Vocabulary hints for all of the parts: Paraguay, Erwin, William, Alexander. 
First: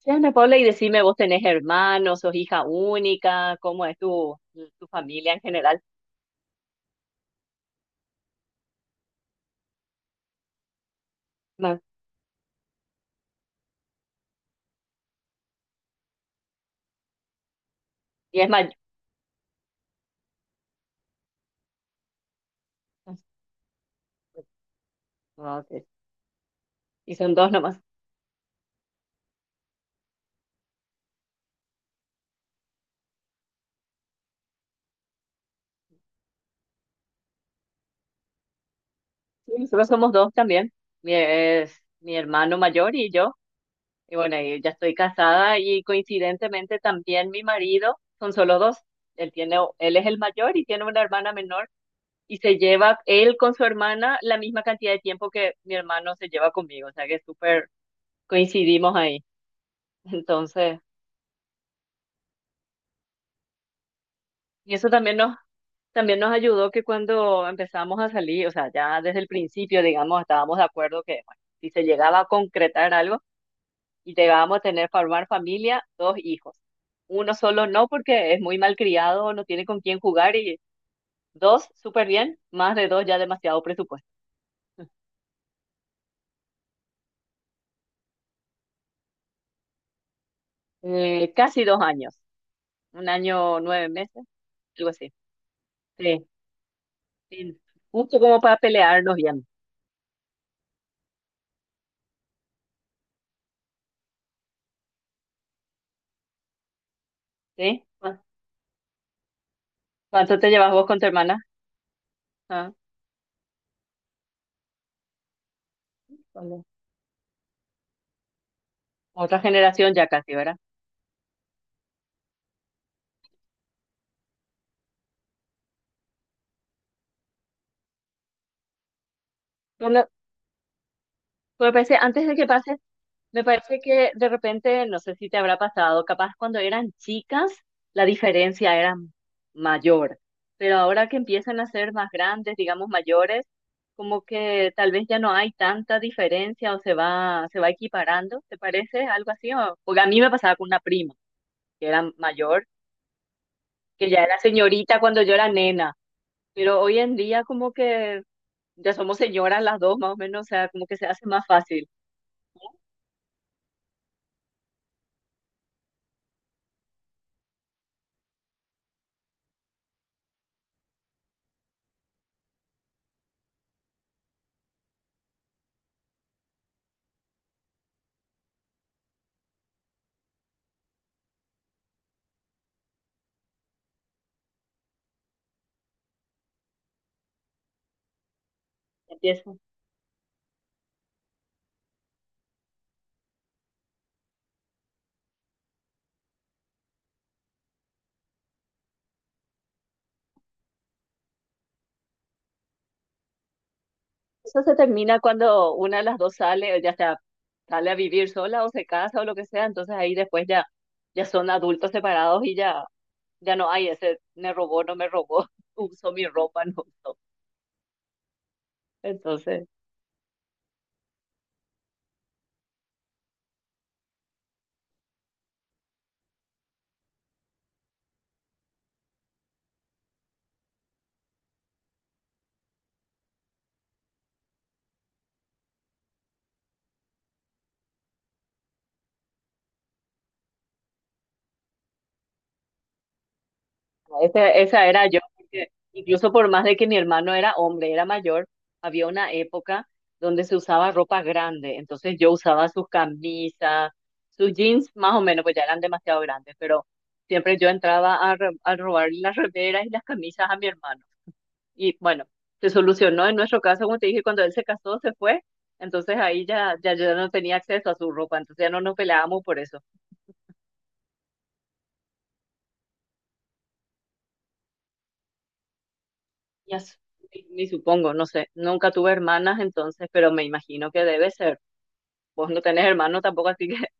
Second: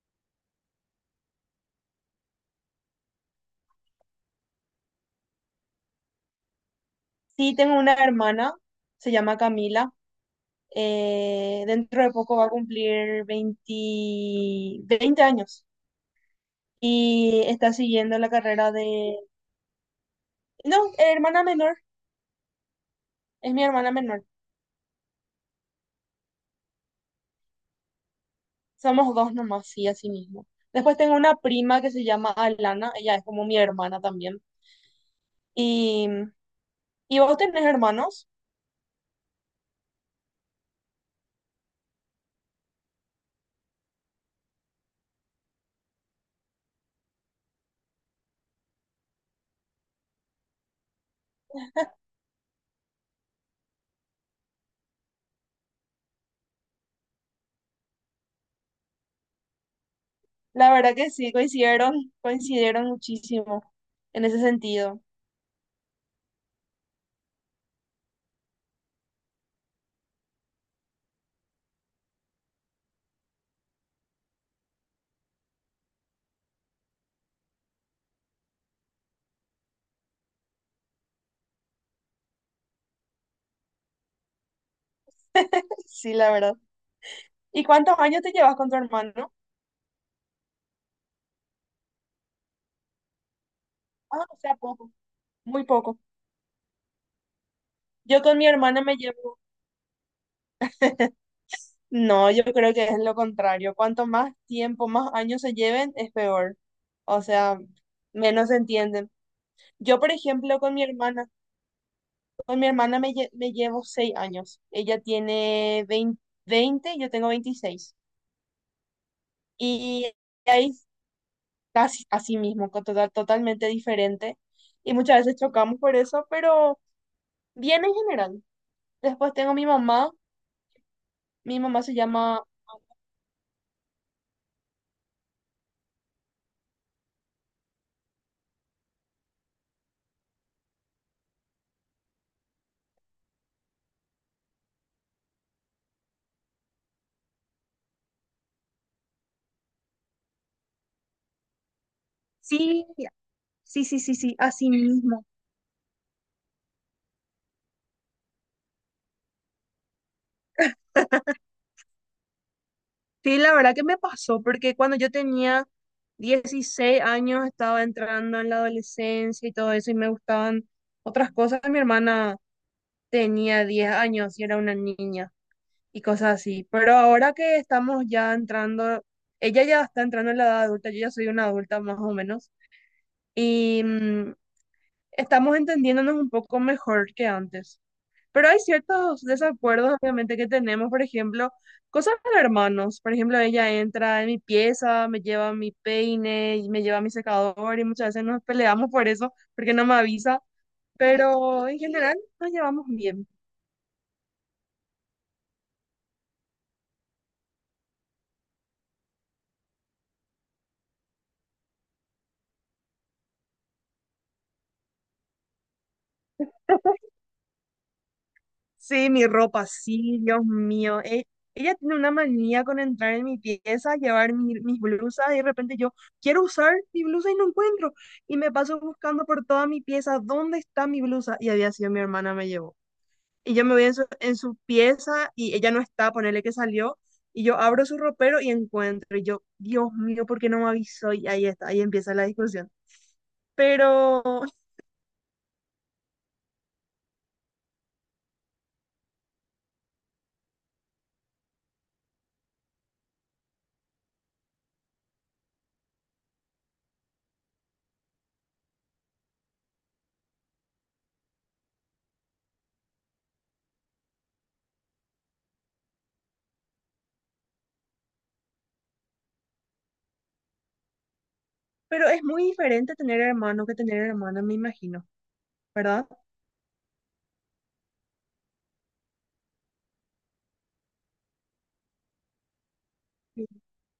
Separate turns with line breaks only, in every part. Che, Ana Paula, y decime, ¿vos tenés hermanos, sos hija única? ¿Cómo es tu familia en general?
Sí, tengo una hermana, se llama Camila.
Ma-
Dentro de poco va a cumplir veinte años y está siguiendo la
Y es
carrera
mayor.
de... No, hermana menor, es mi hermana menor.
Y son dos nomás.
Somos dos nomás, sí, así mismo. Después tengo una prima que se llama Alana, ella es como mi hermana también. ¿Y, ¿Y vos tenés hermanos?
Sí, nosotros somos dos también. Es mi hermano mayor y yo. Y bueno, y ya estoy casada y coincidentemente también mi marido, son solo dos. Él es el mayor y tiene una hermana menor y se lleva él con su hermana la misma cantidad de tiempo que mi hermano se lleva conmigo. O sea que súper coincidimos ahí.
La
Entonces.
verdad que sí, coincidieron muchísimo en ese
Y eso
sentido.
también nos, también nos ayudó que cuando empezamos a salir, o sea, ya desde el principio, digamos, estábamos de acuerdo que, bueno, si se llegaba a concretar algo y llegábamos a formar familia, dos hijos. Uno solo no, porque es muy malcriado, no tiene con quién jugar y dos, súper bien, más de dos ya demasiado presupuesto.
Sí, la verdad. ¿Y cuántos años te llevas con tu hermano?
Casi 2 años, 1 año, 9 meses,
Ah, o sea,
algo
poco,
así.
muy poco.
Sí, sí, justo
Yo con
como
mi
para
hermana me
pelearnos
llevo.
bien,
No, yo creo que es lo contrario. Cuanto más tiempo, más años se lleven, es peor. O sea,
¿sí?
menos se entienden. Yo, por
¿Cuánto te
ejemplo,
llevas vos con tu hermana?
con mi hermana me llevo 6 años. Ella tiene veinte
Ah.
veinte yo tengo 26.
Otra generación ya
Y
casi, ¿verdad?
ahí casi así mismo, con totalmente diferente. Y muchas veces chocamos por eso, pero bien en general. Después tengo mi
Bueno,
mamá. Mi
pues me
mamá se
parece, antes de
llama...
que pase, me parece que de repente, no sé si te habrá pasado, capaz cuando eran chicas la diferencia era mayor, pero ahora que empiezan a ser más grandes, digamos mayores, como que tal vez ya no hay tanta diferencia o se va equiparando, ¿te parece algo así? Porque a mí me pasaba con una prima que era mayor,
Sí, sí, sí,
que
sí,
ya
sí,
era
así
señorita cuando
mismo.
yo era nena, pero hoy en día como que ya somos señoras las dos, más o menos, o sea, como que se hace más fácil.
Sí, la verdad que me pasó, porque cuando yo tenía 16 años estaba entrando en la adolescencia y todo eso, y me gustaban otras cosas. Mi hermana tenía 10 años y era una niña y cosas así. Pero ahora que estamos ya entrando, ella ya está entrando en la edad adulta, yo ya soy una adulta más o menos, y estamos entendiéndonos un poco mejor que antes. Pero hay ciertos
Empieza.
desacuerdos, obviamente, que tenemos. Por ejemplo, cosas de hermanos. Por ejemplo, ella entra en mi pieza, me lleva mi peine, y me lleva mi secador y muchas veces nos peleamos por eso, porque no me avisa. Pero en general nos llevamos bien.
Eso se termina cuando una de las dos sale, ya sea, sale a vivir sola o se casa o lo que sea, entonces ahí después ya son adultos separados y ya no hay ese, me robó, no me robó, usó mi ropa, no usó.
Sí, mi ropa,
Entonces.
sí, Dios mío. Ella tiene una manía con entrar en mi pieza, llevar mis blusas y de repente yo quiero usar mi blusa y no encuentro. Y me paso buscando por toda mi pieza, ¿dónde está mi blusa? Y había sido mi hermana, me llevó. Y yo me voy en su pieza y ella no está, ponele que salió, y yo abro su ropero y encuentro, y yo, Dios mío, ¿por qué no me avisó? Y ahí está, ahí empieza la discusión. Pero,
Esa era yo, porque incluso por más de que mi hermano era hombre, era mayor, había una época donde se usaba ropa grande, entonces yo usaba sus camisas, sus jeans más o menos, pues ya eran demasiado grandes, pero siempre yo entraba a robar las remeras y las camisas a mi hermano. Y bueno, se solucionó en nuestro caso, como te dije, cuando él se casó, se fue, entonces ahí ya yo no tenía acceso a su ropa, entonces ya no nos peleábamos por eso.
pero es muy diferente tener hermano que tener hermana, me imagino, ¿verdad?
Ya s- ni supongo, no sé. Nunca tuve hermanas entonces, pero me imagino que debe ser. Vos no tenés hermanos
Sí.
tampoco, así que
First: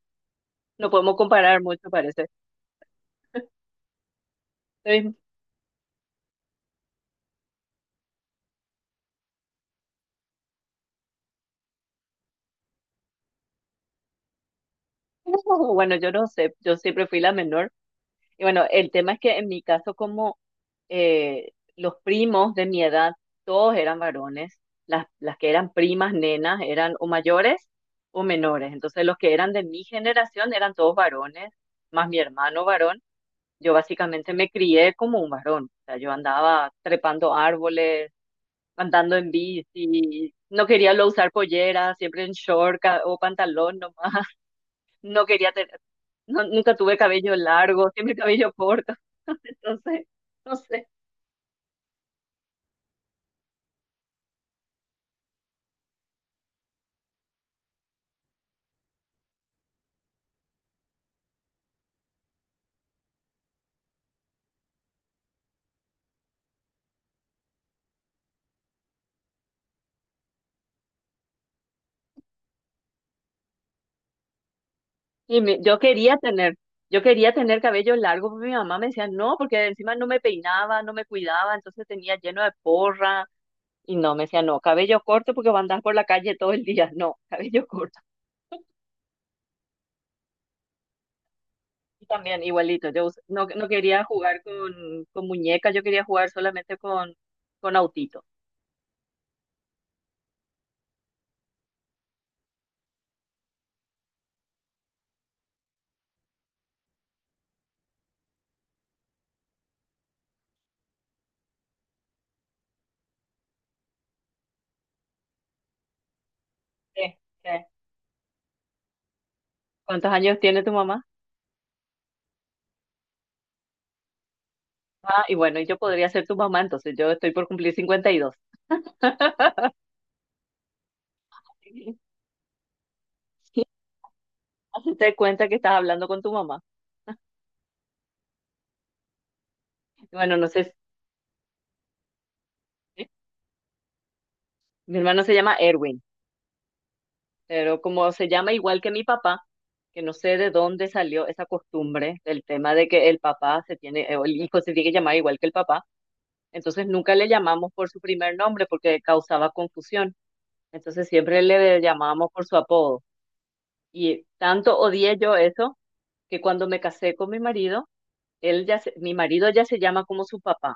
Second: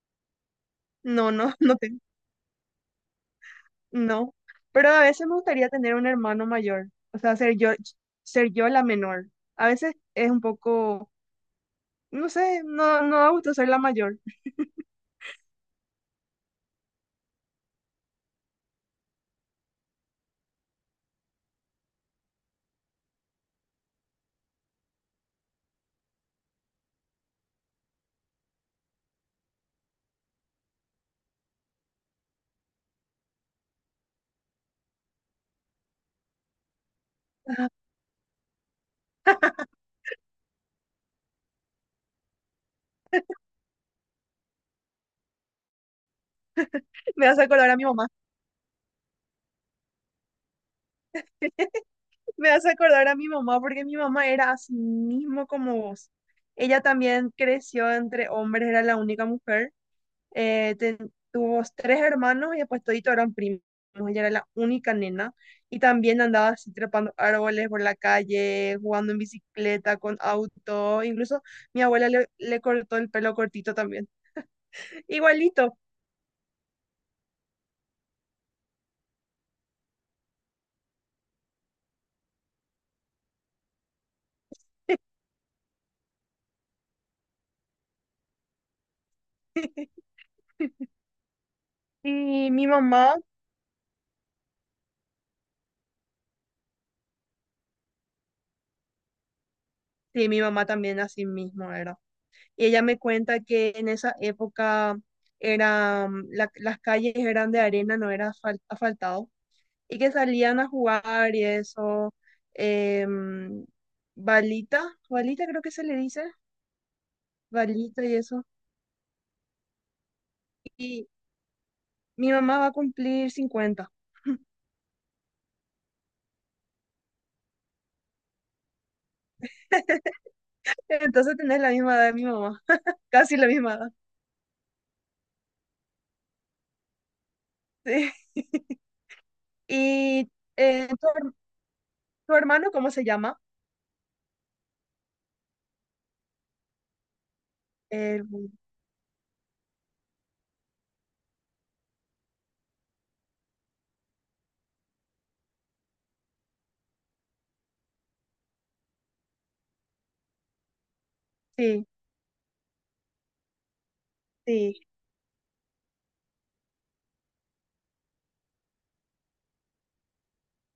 no podemos
No, no,
comparar
no
mucho,
tengo,
parece.
no. Pero a
Entonces,
veces me gustaría tener un hermano mayor, o sea, ser yo la menor. A veces es un poco, no sé, no, no da gusto ser la mayor.
bueno, yo no sé, yo siempre fui la menor. Y bueno, el tema es que en mi caso, como los primos de mi edad, todos eran varones, las que eran primas, nenas, eran o mayores o menores. Entonces, los que eran de mi generación eran todos varones, más mi hermano varón. Yo básicamente me crié como un varón. O sea, yo andaba trepando árboles, andando en bici, no quería lo usar pollera, siempre en short o pantalón nomás. No quería tener, no- nunca tuve
Me
cabello
hace acordar a mi
largo,
mamá.
siempre cabello corto. Entonces, no sé.
Me hace acordar a mi mamá porque mi mamá era así mismo como vos. Ella también creció entre hombres, era la única mujer. Tuvo tres hermanos y después toditos eran primos. Ella era la única nena y también andaba así trepando árboles por la calle, jugando en bicicleta, con auto. Incluso mi abuela le cortó el pelo cortito también.
Y mi-
Igualito.
yo quería tener, yo quería tener cabello largo, pero mi mamá me decía no, porque encima no me peinaba, no me cuidaba, entonces tenía lleno de porra. Y no, me decía, no, cabello corto porque va a andar por la calle todo el día. No, cabello corto. Yo también
Y mi
igualito, yo
mamá,
us- no, no quería jugar con muñecas, yo quería jugar solamente con autito.
sí, mi mamá también así mismo era. Y ella me cuenta que en esa época eran, las calles eran de arena, no era asfaltado, y que salían a jugar y eso, em, balita, balita creo que se le dice,
Sí, sí.
balita y eso,
¿Cuántos años tiene tu mamá?
y mi mamá va a cumplir 50.
Ah, y bueno, yo podría ser tu mamá, entonces yo estoy por cumplir 52.
Entonces tenés la misma edad de mi mamá, casi la misma edad.
Hazte cuenta que estás hablando con tu mamá.
Sí.
Y
Y
bueno, no sé,
eh, tu, her- tu hermano, ¿cómo se
si-
llama?
mi hermano se llama Erwin, pero como se
El-
llama igual que mi papá, que no sé de dónde salió esa costumbre del tema de que el papá se tiene, o el hijo se tiene que llamar igual que el papá. Entonces nunca le llamamos por su primer nombre porque causaba confusión. Entonces siempre le
sí,
llamábamos por su apodo. Y
sí.
tanto odié yo eso que cuando me casé con mi marido, mi marido ya se llama como su papá.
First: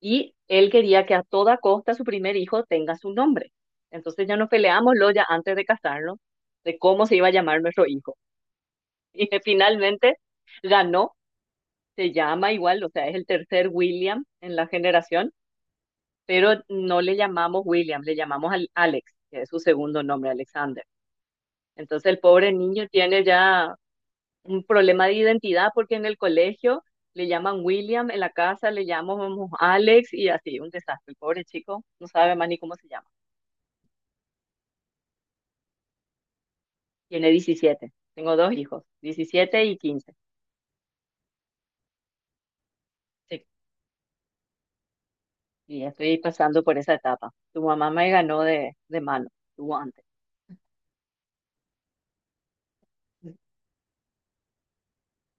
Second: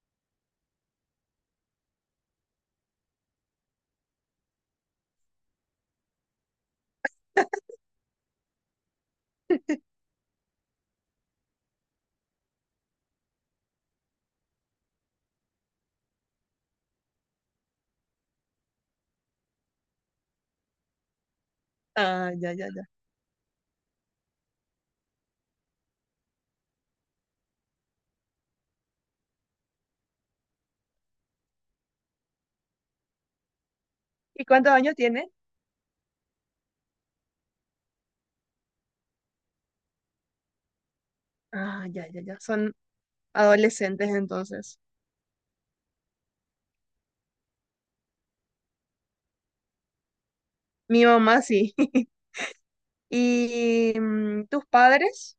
Y él quería que a toda costa su primer hijo tenga su nombre. Entonces ya nos peleamos lo ya antes de casarnos de cómo se iba a llamar nuestro hijo. Y finalmente ganó, se llama igual, o sea, es el tercer William en la generación, pero no le llamamos William, le llamamos al Alex, que es su segundo nombre, Alexander. Entonces el
Ah,
pobre
ya, ya, ya.
niño tiene ya un problema de identidad porque en el colegio le llaman William, en la casa le llamamos Alex y así, un desastre. El pobre chico no sabe más ni cómo se llama.
¿Y cuántos años tiene?
Tiene 17. Tengo dos hijos, 17 y 15.
Ah, ya, ya, ya. Son
Sí.
adolescentes entonces.
Y estoy pasando por esa etapa. Tu mamá me ganó de mano, tú antes.
Mi mamá sí. ¿Y tus padres?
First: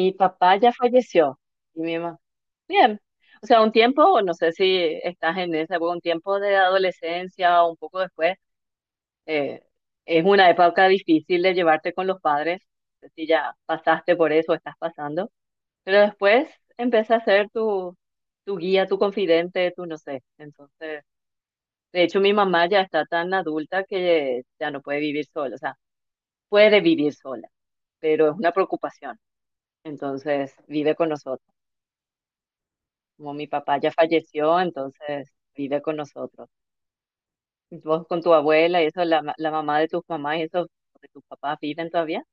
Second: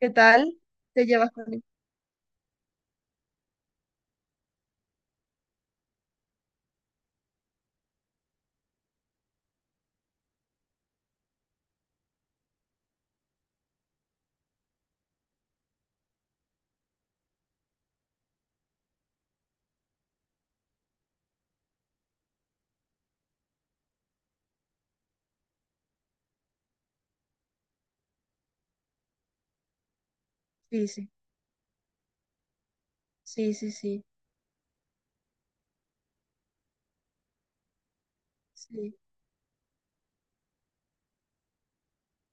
¿Qué tal?
papá ya
¿Te llevas
falleció
con ellos?
y mi mamá. Bien. O sea, un tiempo, no sé si estás en esa época, un tiempo de adolescencia o un poco después, eh, es una época difícil de llevarte con los padres, no sé si ya pasaste por eso o estás pasando, pero después empieza a ser tu guía, tu confidente, tu no sé. Entonces, de hecho, mi mamá ya está tan adulta que ya no puede vivir sola, o sea, puede vivir sola, pero es una preocupación. Entonces,
Sí,
vive con
sí,
nosotros. Como mi
sí, sí,
papá ya
sí.
falleció, entonces vive con nosotros. Vos con tu abuela y
Sí,
eso, la mamá de tus mamás y eso, de tus papás, ¿viven todavía?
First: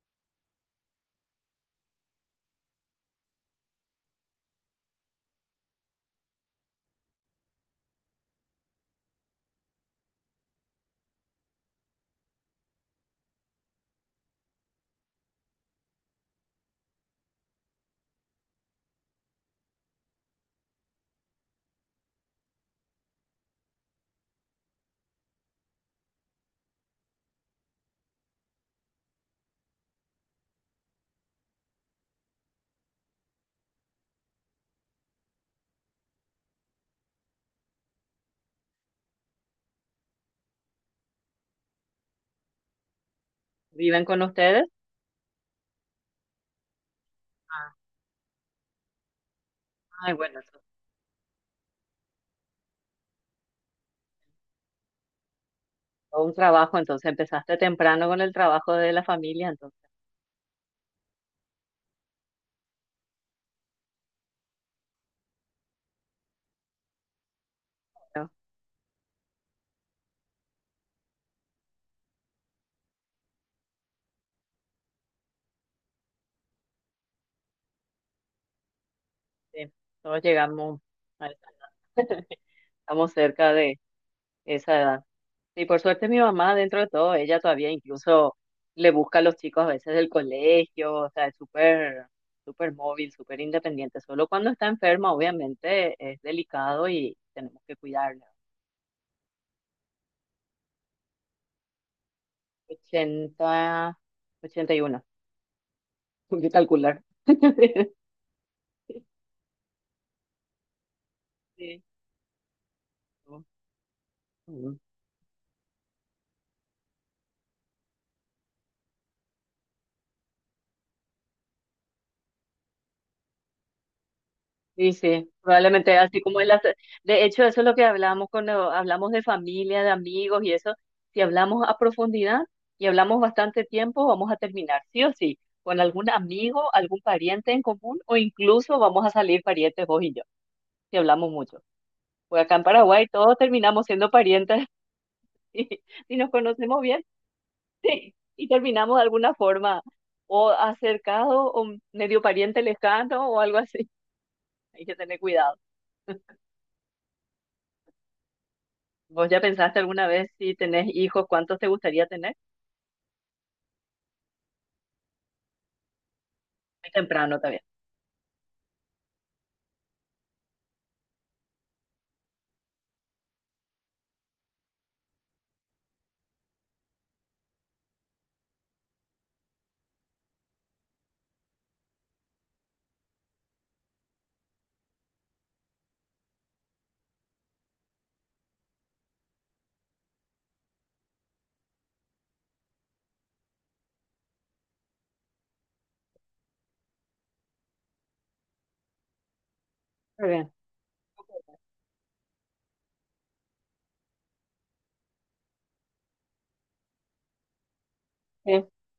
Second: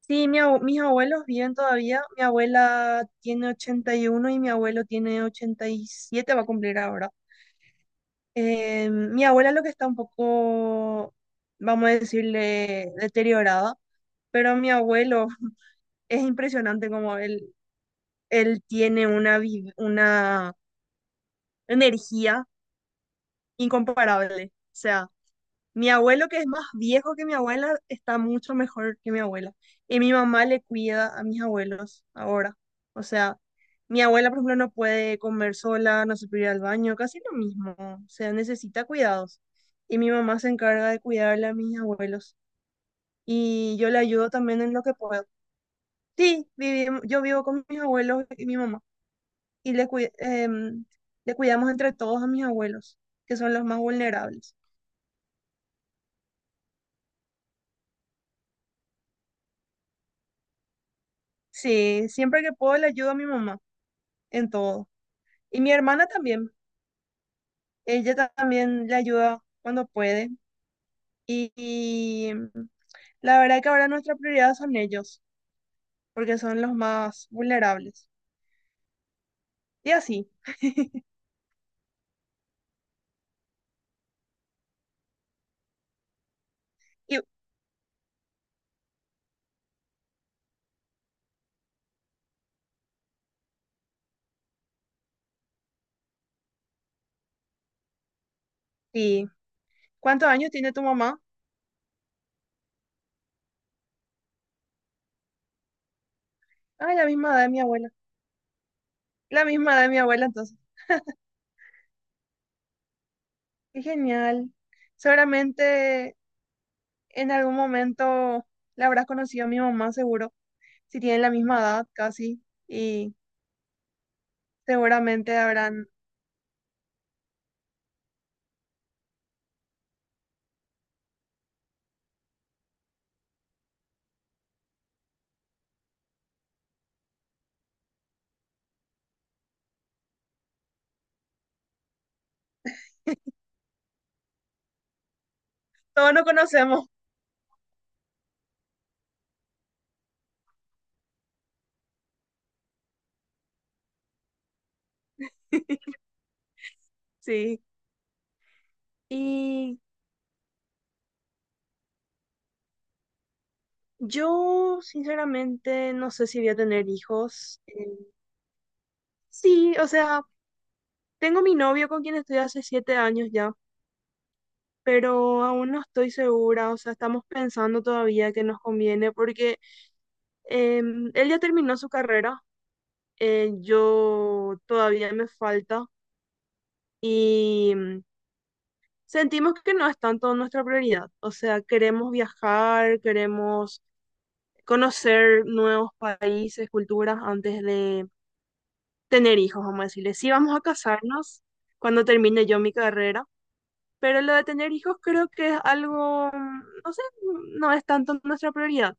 sí, mis abuelos viven todavía. Mi abuela tiene 81 y mi abuelo tiene 87. Va a cumplir ahora. Mi abuela lo que está un poco, vamos a decirle, deteriorada, pero mi abuelo es impresionante como él, una energía incomparable. O sea, mi abuelo, que es más viejo que mi abuela, está mucho mejor que mi abuela. Y mi mamá le cuida a mis abuelos ahora. O sea, mi abuela, por ejemplo, no puede comer sola, no se puede ir al baño, casi lo mismo. O sea, necesita cuidados. Y mi mamá se encarga de cuidarle a mis abuelos. Y yo le
¿Viven con
ayudo también
ustedes?
en lo que puedo. Sí, vivimos, yo vivo con
Ah.
mis abuelos y mi mamá. Y
Ay, bueno, eso es
le cuidamos entre todos a mis abuelos, que son los más vulnerables.
todo un trabajo, entonces empezaste temprano con el trabajo de la familia, entonces,
Sí, siempre que puedo le ayudo a mi mamá en todo. Y mi hermana también. Ella
¿no?
también le ayuda cuando puede. Y la verdad que ahora nuestra prioridad son ellos, porque son los más vulnerables.
Sí,
Y
todos
así.
llegamos, a- estamos cerca de esa edad. Y por suerte mi mamá, dentro de todo,
¿Y,
ella todavía incluso le busca a los chicos a veces del colegio, o sea, es súper, súper móvil, súper independiente. Solo cuando está enferma, obviamente, es delicado y tenemos que cuidarla.
¿y cuántos años tiene tu mamá?
ochenta, ochenta y 81, hay que
Ah,
calcular.
la misma edad de mi abuela. La misma edad de mi abuela, entonces. Qué genial.
Sí.
Seguramente en algún momento la habrás conocido a mi mamá, seguro. Si tienen la misma edad, casi. Y
Sí, sí,
seguramente habrán...
probablemente así como en las. De hecho, eso es lo que hablamos cuando hablamos de familia, de amigos y eso. Si hablamos a profundidad y hablamos bastante tiempo, vamos a terminar, sí o sí, con algún amigo, algún pariente en común o incluso vamos a salir parientes vos y yo, si hablamos mucho. Pues acá en Paraguay todos terminamos siendo parientes y,
Todos
si
no
nos conocemos
conocemos.
bien, sí, y terminamos de alguna forma o acercado o medio pariente lejano o algo así. Hay que tener cuidado.
Sí.
¿Vos ya pensaste
Y
alguna vez si tenés hijos, cuántos te gustaría tener?
yo, sinceramente, no sé si voy a tener
Muy temprano
hijos.
también.
Sí, o sea, tengo mi novio con quien estoy hace 7 años ya, pero aún no estoy segura, o sea, estamos pensando todavía que nos conviene porque él ya terminó su carrera, yo todavía me falta y sentimos que no es tanto nuestra prioridad, o sea, queremos viajar, queremos conocer nuevos países, culturas antes de tener hijos, vamos a decirle.
Muy
Sí,
bien,
vamos a casarnos cuando termine yo mi carrera, pero lo de tener hijos creo que es algo, no sé, no es tanto nuestra
sí,
prioridad.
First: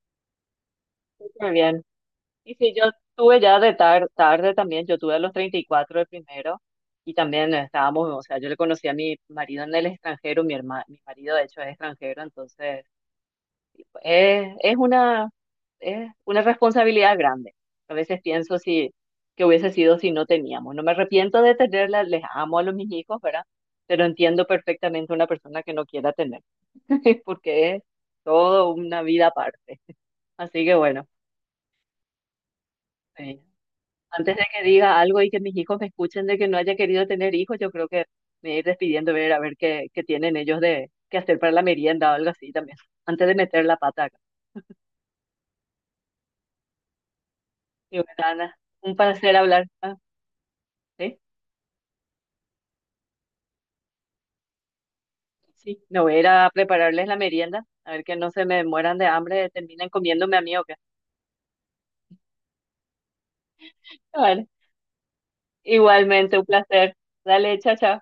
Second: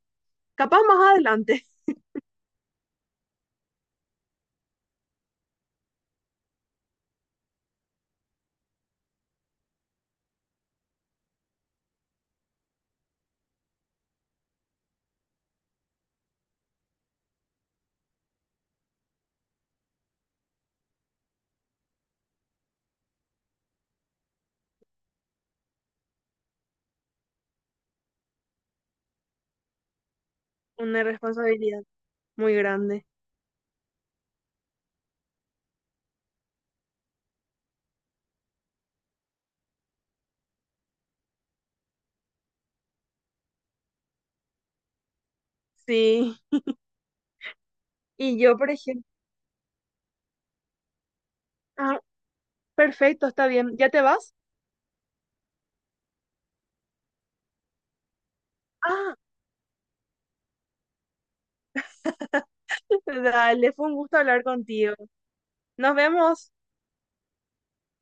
Capaz más
muy
adelante.
bien. Y sí, yo tuve ya de tarde también, yo tuve a los 34 el primero y también estábamos, o sea, yo le conocí a mi marido en el extranjero, mi marido de hecho es extranjero, entonces es, es una, es una responsabilidad grande. A veces pienso que hubiese sido si no teníamos. No me arrepiento de tenerla, les amo a los mis hijos, ¿verdad? Pero entiendo perfectamente una persona que no quiera tener. Porque es todo una vida aparte. Así que
Una
bueno,
responsabilidad muy grande.
eh, antes de que diga algo y que mis hijos me escuchen de que no haya querido tener hijos, yo creo que me voy a ir despidiendo, ver a ver qué tienen ellos de qué hacer para la merienda o algo así también, antes de meter la pata acá.
Sí,
Y bueno,
y
Ana,
yo, por
un
ejemplo,
placer hablar. Ah, ¿sí?
ah, perfecto, está bien, ¿ya te vas?
Sí, me voy a ir a prepararles la merienda, a ver que no se me mueran de
Ah,
hambre, terminen comiéndome a mí o qué.
dale, fue un gusto hablar
Vale,
contigo. Nos
igualmente un
vemos.
placer. Dale, chao, chao.